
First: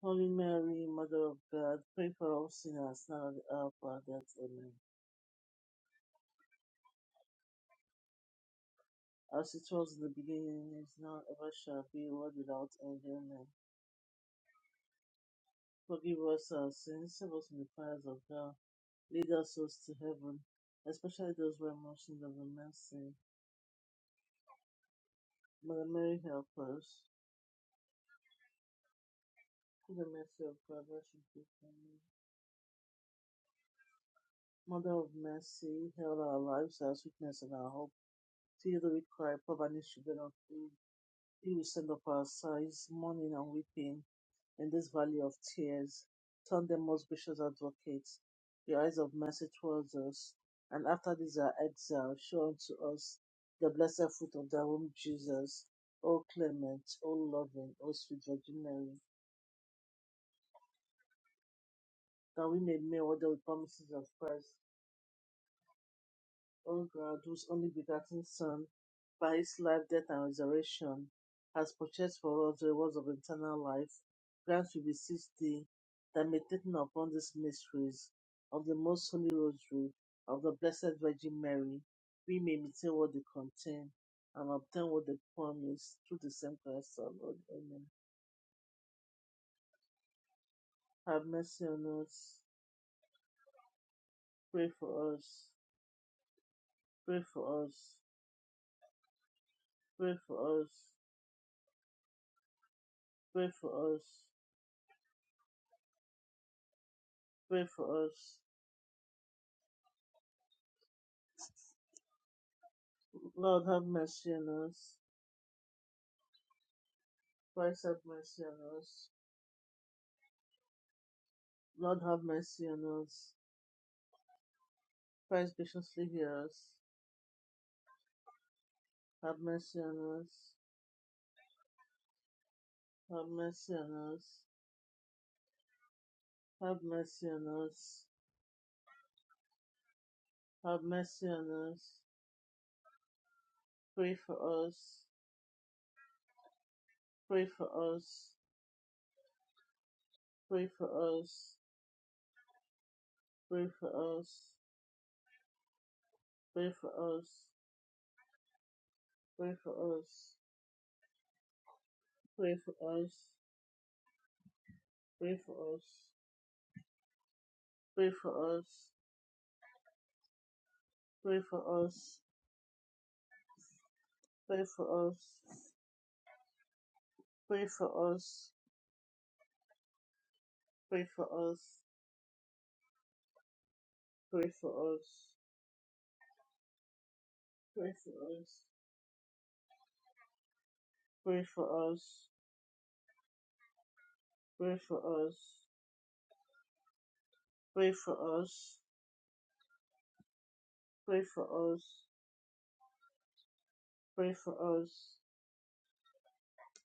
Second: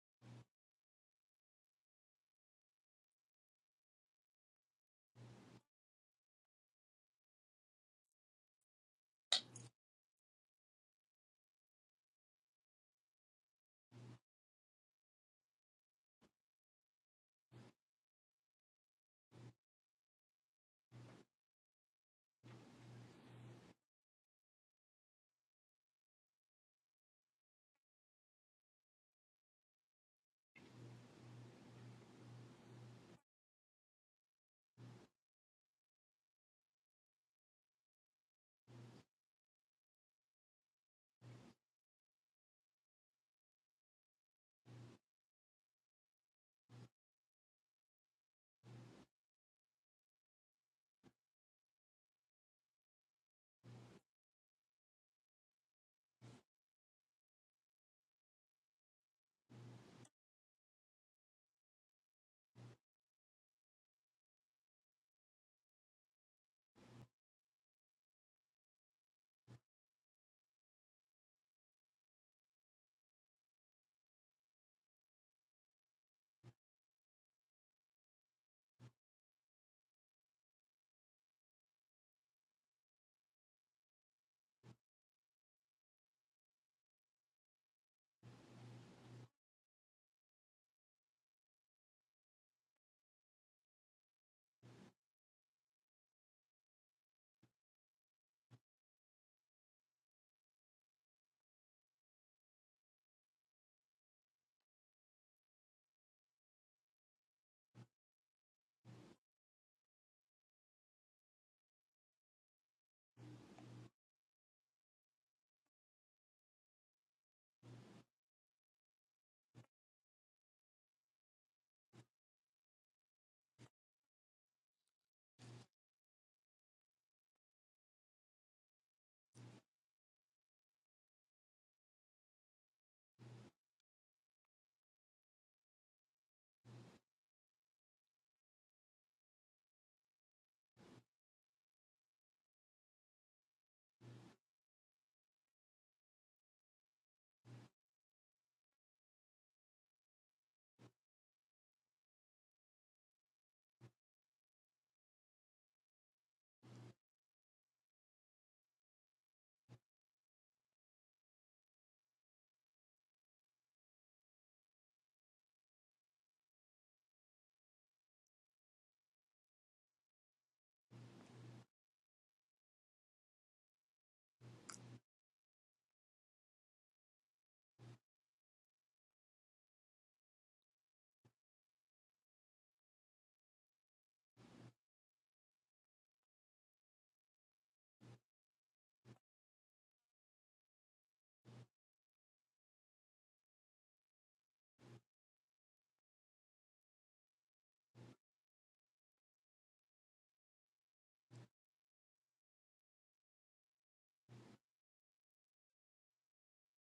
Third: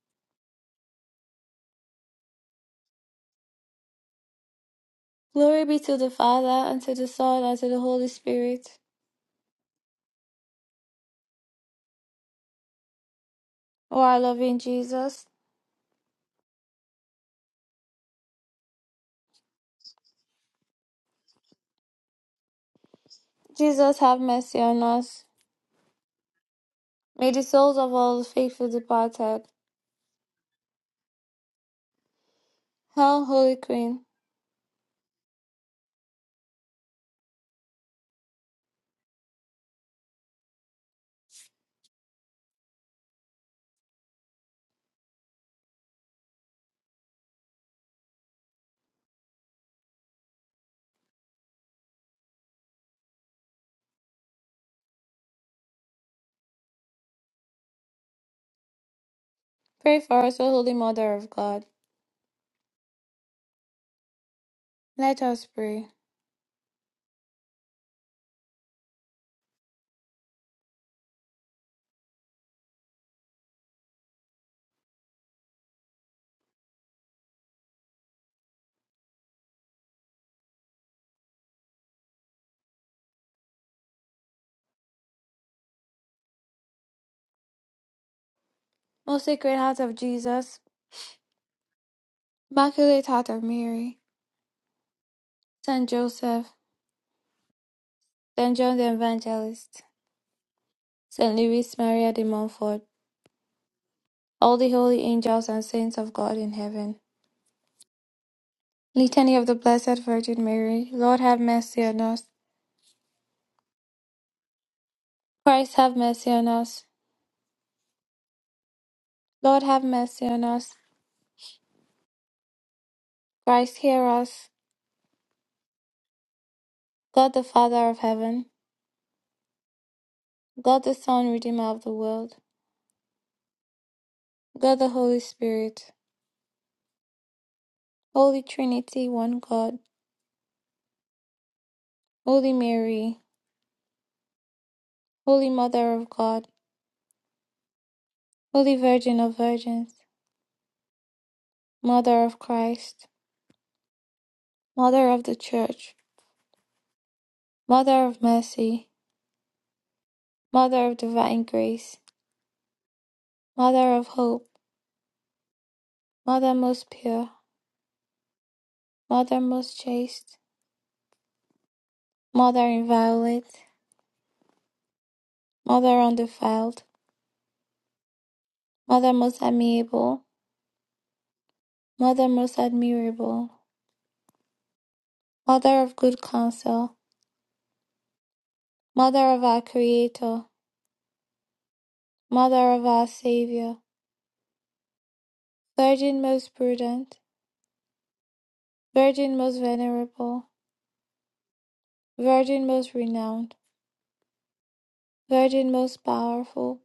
B: Holy Mary, Mother of God, pray for us sinners now and at the hour of our death. Amen.
A: Glory be to the Father, and to the Son, and to the Holy Spirit.
B: As it was in the beginning, is now, ever shall be, world without end. Amen.
A: O our loving Jesus,
B: Forgive us our sins, save us from the fires of hell, lead us souls to heaven, especially those who are most in need of the mercy.
A: Jesus, have mercy on us.
B: Mother Mary, help us.
A: May the souls of all the faithful departed,
B: Through the mercy of God, rest in peace. Amen.
A: Hail, Holy Queen,
B: Mother of mercy, held our lives, our sweetness, and our hope. To you do we cry, poor banished children of Eve. He will send up our sighs, mourning and weeping in this valley of tears. Turn them, most gracious advocate, your eyes of mercy towards us, and after this our exile, show unto us the blessed fruit of thy womb, Jesus. O clement, O loving, O sweet Virgin Mary,
A: pray for us, O Holy Mother of God.
B: that we may make all the promises of Christ
A: Let us pray.
B: O God, whose only begotten Son, by his life, death, and resurrection, has purchased for us the rewards of eternal life, grant we beseech thee that meditating upon these mysteries of the most holy rosary of the Blessed Virgin Mary, we may obtain what they contain and obtain what they promise through the same Christ our Lord. Amen.
A: Most Sacred Heart of Jesus,
B: Have mercy on us.
A: Immaculate Heart of Mary,
B: Pray for us.
A: Saint Joseph,
B: Pray for us.
A: Saint John the Evangelist,
B: Pray for us.
A: Saint Louis Maria de Montfort,
B: Pray for us.
A: all the holy angels and saints of God in heaven.
B: Pray for us.
A: Litany of the Blessed Virgin Mary, Lord have mercy on us.
B: Lord have mercy on us.
A: Christ have mercy on us.
B: Christ have mercy on us.
A: Lord have mercy on us.
B: Lord have mercy on us.
A: Christ hear us.
B: Christ graciously hear us.
A: God the Father of heaven,
B: Have mercy on us.
A: God the Son, Redeemer of the world,
B: Have mercy on us.
A: God the Holy Spirit,
B: Have mercy on us.
A: Holy Trinity, one God,
B: Have mercy on us.
A: Holy Mary.
B: Pray for us.
A: Holy Mother of God,
B: Pray for us.
A: Holy Virgin of Virgins,
B: Pray for us.
A: Mother of Christ,
B: Pray for us.
A: Mother of the Church,
B: Pray for us.
A: Mother of Mercy,
B: Pray for us.
A: Mother of Divine Grace,
B: Pray for us.
A: Mother of Hope,
B: Pray for us.
A: Mother most pure,
B: Pray for us.
A: Mother most chaste,
B: Pray for us.
A: Mother inviolate,
B: Pray for us.
A: Mother undefiled,
B: Pray for us.
A: Mother most amiable,
B: Pray for us.
A: Mother most admirable,
B: Pray for us.
A: Mother of good counsel,
B: Pray for us.
A: Mother of our Creator,
B: Pray for us.
A: Mother of our Saviour,
B: Pray for us.
A: Virgin most prudent,
B: Pray for us.
A: Virgin most venerable,
B: Pray for us.
A: Virgin most renowned,
B: Pray for us.
A: Virgin most powerful,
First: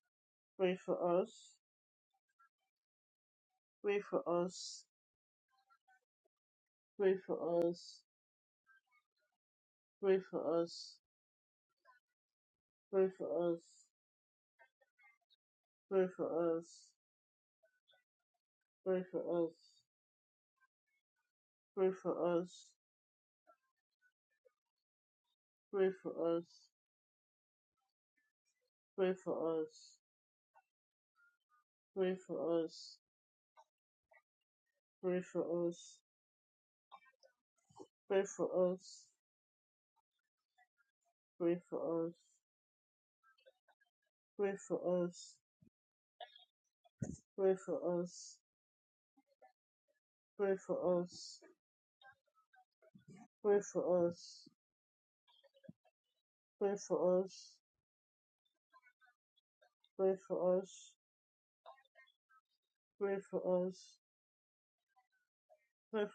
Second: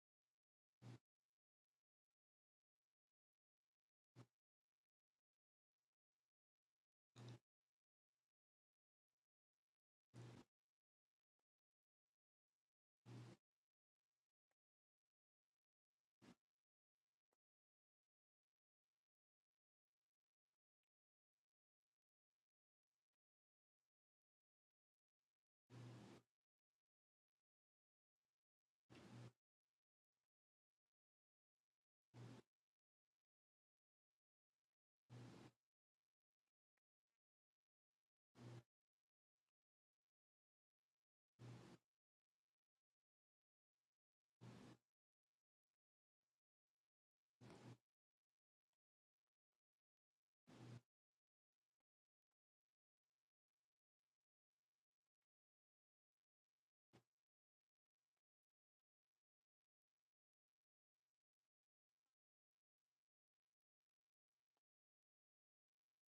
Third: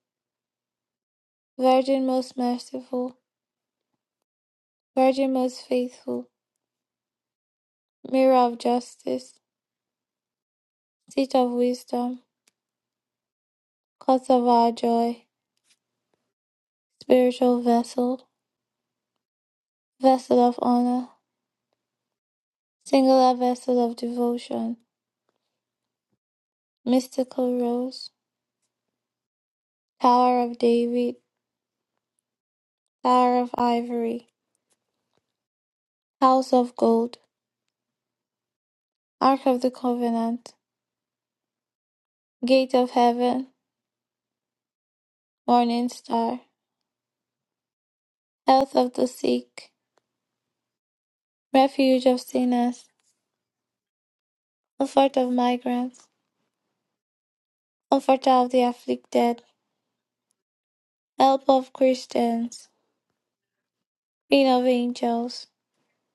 A: Virgin most merciful,
B: Pray for us.
A: Virgin most faithful,
B: Pray for us.
A: Mirror of justice,
B: Pray for us.
A: Seat of wisdom,
B: Pray for us. Pray for us.
A: Cause of our joy,
B: Pray for us.
A: Spiritual vessel,
B: Pray for us.
A: Vessel of honor,
B: Pray for us.
A: Singular vessel of devotion, Mystical rose,
B: Pray for us. Pray for us.
A: Tower of David,
B: Pray for us.
A: Tower of ivory,
B: Pray for us.
A: House of gold,
B: Pray for us.
A: Ark of the covenant,
B: Pray for us.
A: Gate of heaven,
B: Pray for us.
A: Morning star,
B: Pray for us.
A: Health of the sick,
B: Pray for us.
A: Refuge of sinners
B: Pray for us.
A: comfort of migrants,
B: Pray for us.
A: comfort of the afflicted,
B: Pray for us.
A: help of Christians,
B: Pray for us.
A: Queen of angels,
B: Pray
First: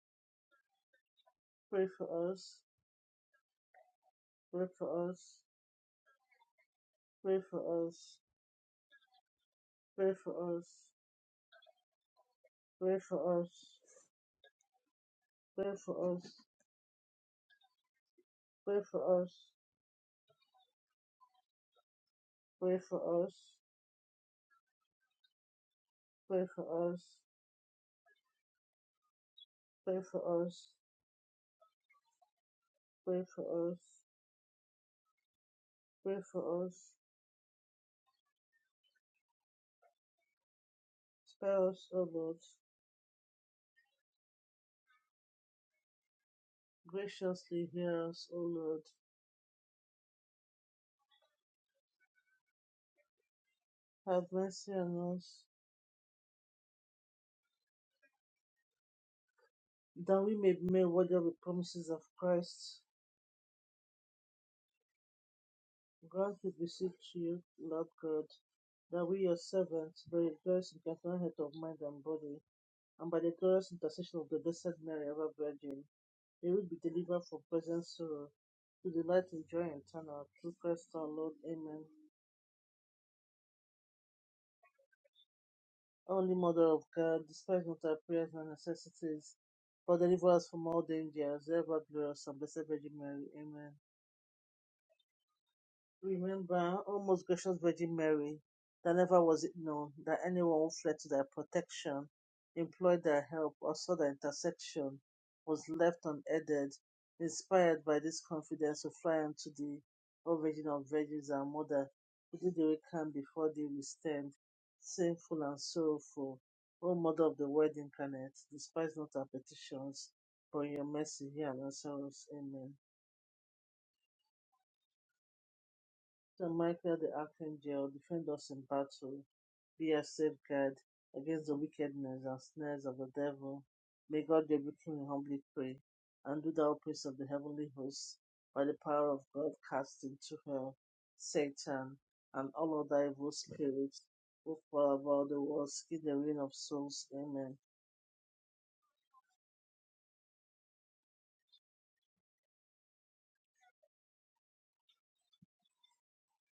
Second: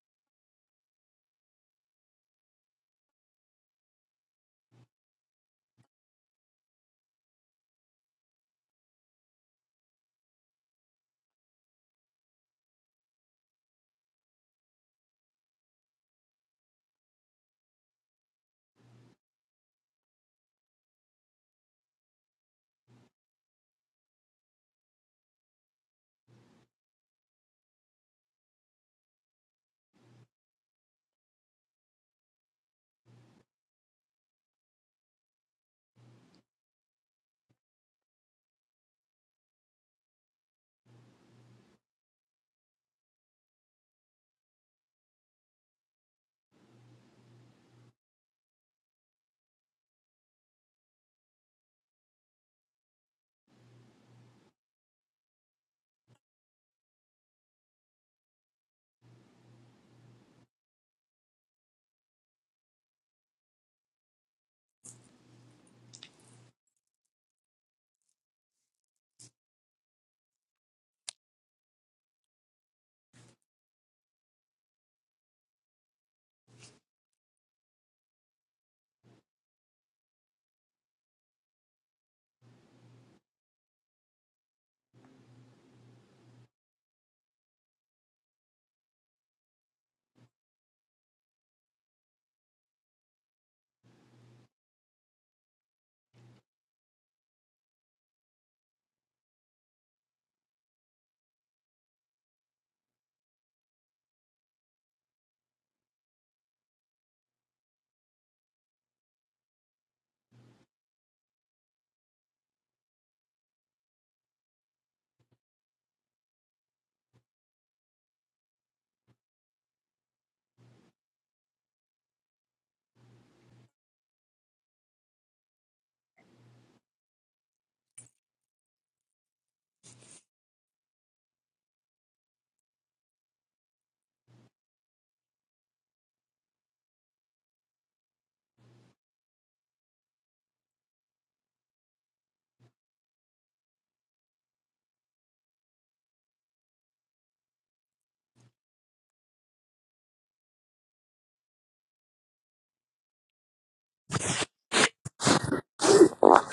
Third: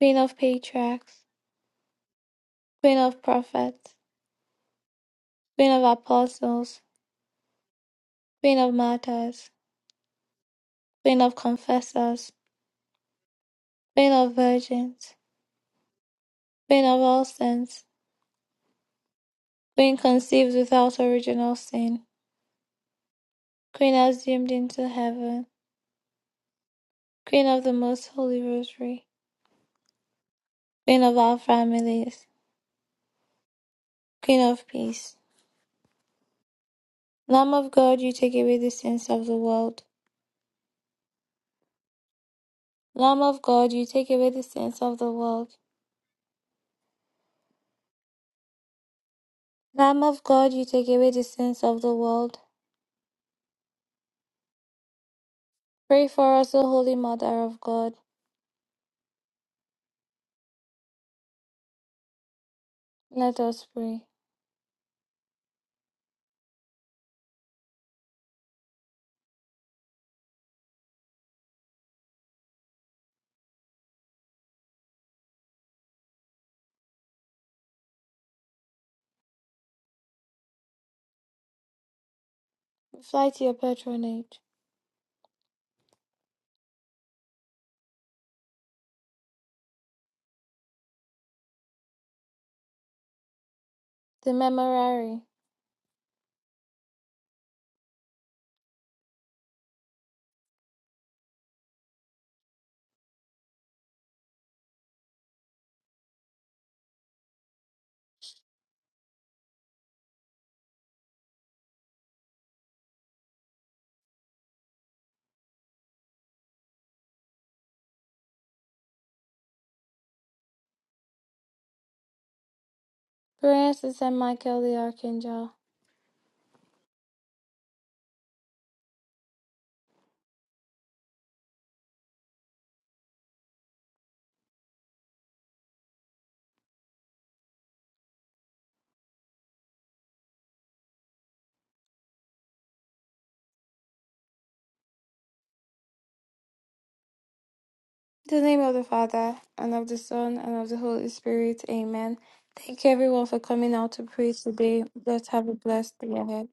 A: Queen of patriarchs,
B: for us.
A: Queen of prophets,
B: Pray for us.
A: Queen of apostles,
B: Pray for us.
A: Queen of martyrs,
B: Pray for us.
A: Queen of confessors,
B: Pray for us.
A: Queen of virgins,
B: Pray for us.
A: Queen of all saints,
B: Pray for us. Pray for us.
A: Queen conceived without original sin,
B: Pray for us.
A: Queen assumed into heaven,
B: Pray for us.
A: Queen of the most holy rosary,
B: Pray for us.
A: Queen of our families,
B: Pray for us.
A: Queen of peace.
B: Pray for us.
A: Lamb of God, you take away the sins of the world.
B: Spare us, O Lord.
A: Lamb of God, you take away the sins of the world.
B: Graciously hear us, O Lord.
A: Lamb of God, you take away the sins of the world.
B: Have mercy on us,
A: Pray for us, O Holy Mother of God.
B: that we may be made worthy of the promises of Christ.
A: Let us pray.
B: Grant, we beseech you, Lord God, that we, your servants, by the glorious incarnate health of mind and body, and by the glorious intercession of the Blessed Mary, ever Virgin, may we be delivered from present sorrow, to delight in joy eternal. Through Christ our Lord. Amen.
A: We Fly to your patronage.
B: Only Mother of God, despite not our prayers and necessities, but deliver us from all danger. Serve our glorious and blessed Virgin Mary. Amen.
A: The Memorare.
B: Remember, O most gracious Virgin Mary, that never was it known that anyone who fled to thy protection, implored thy help, or sought thy intercession was left unaided, inspired by this confidence to fly unto thee, O Virgin of Virgins and Mother, who thee we come before thee we stand, sinful and sorrowful. O Mother of the Word incarnate, despise not our petitions, but in your mercy hear and answer us. Amen.
A: Prayers to Saint Michael the Archangel.
B: Saint Michael the Archangel, defend us in battle be a safeguard against the wickedness and snares of the devil. May God rebuke him, we humbly pray, and do thou praise of the heavenly hosts, by the power of God, cast into hell Satan and all other evil spirits who prowl about the world, seeking the ruin of souls. Amen.
A: In the name of the Father, and of the Son, and of the Holy Spirit. Amen. Thank you everyone for coming out to pray today. Let's have a blessed day ahead.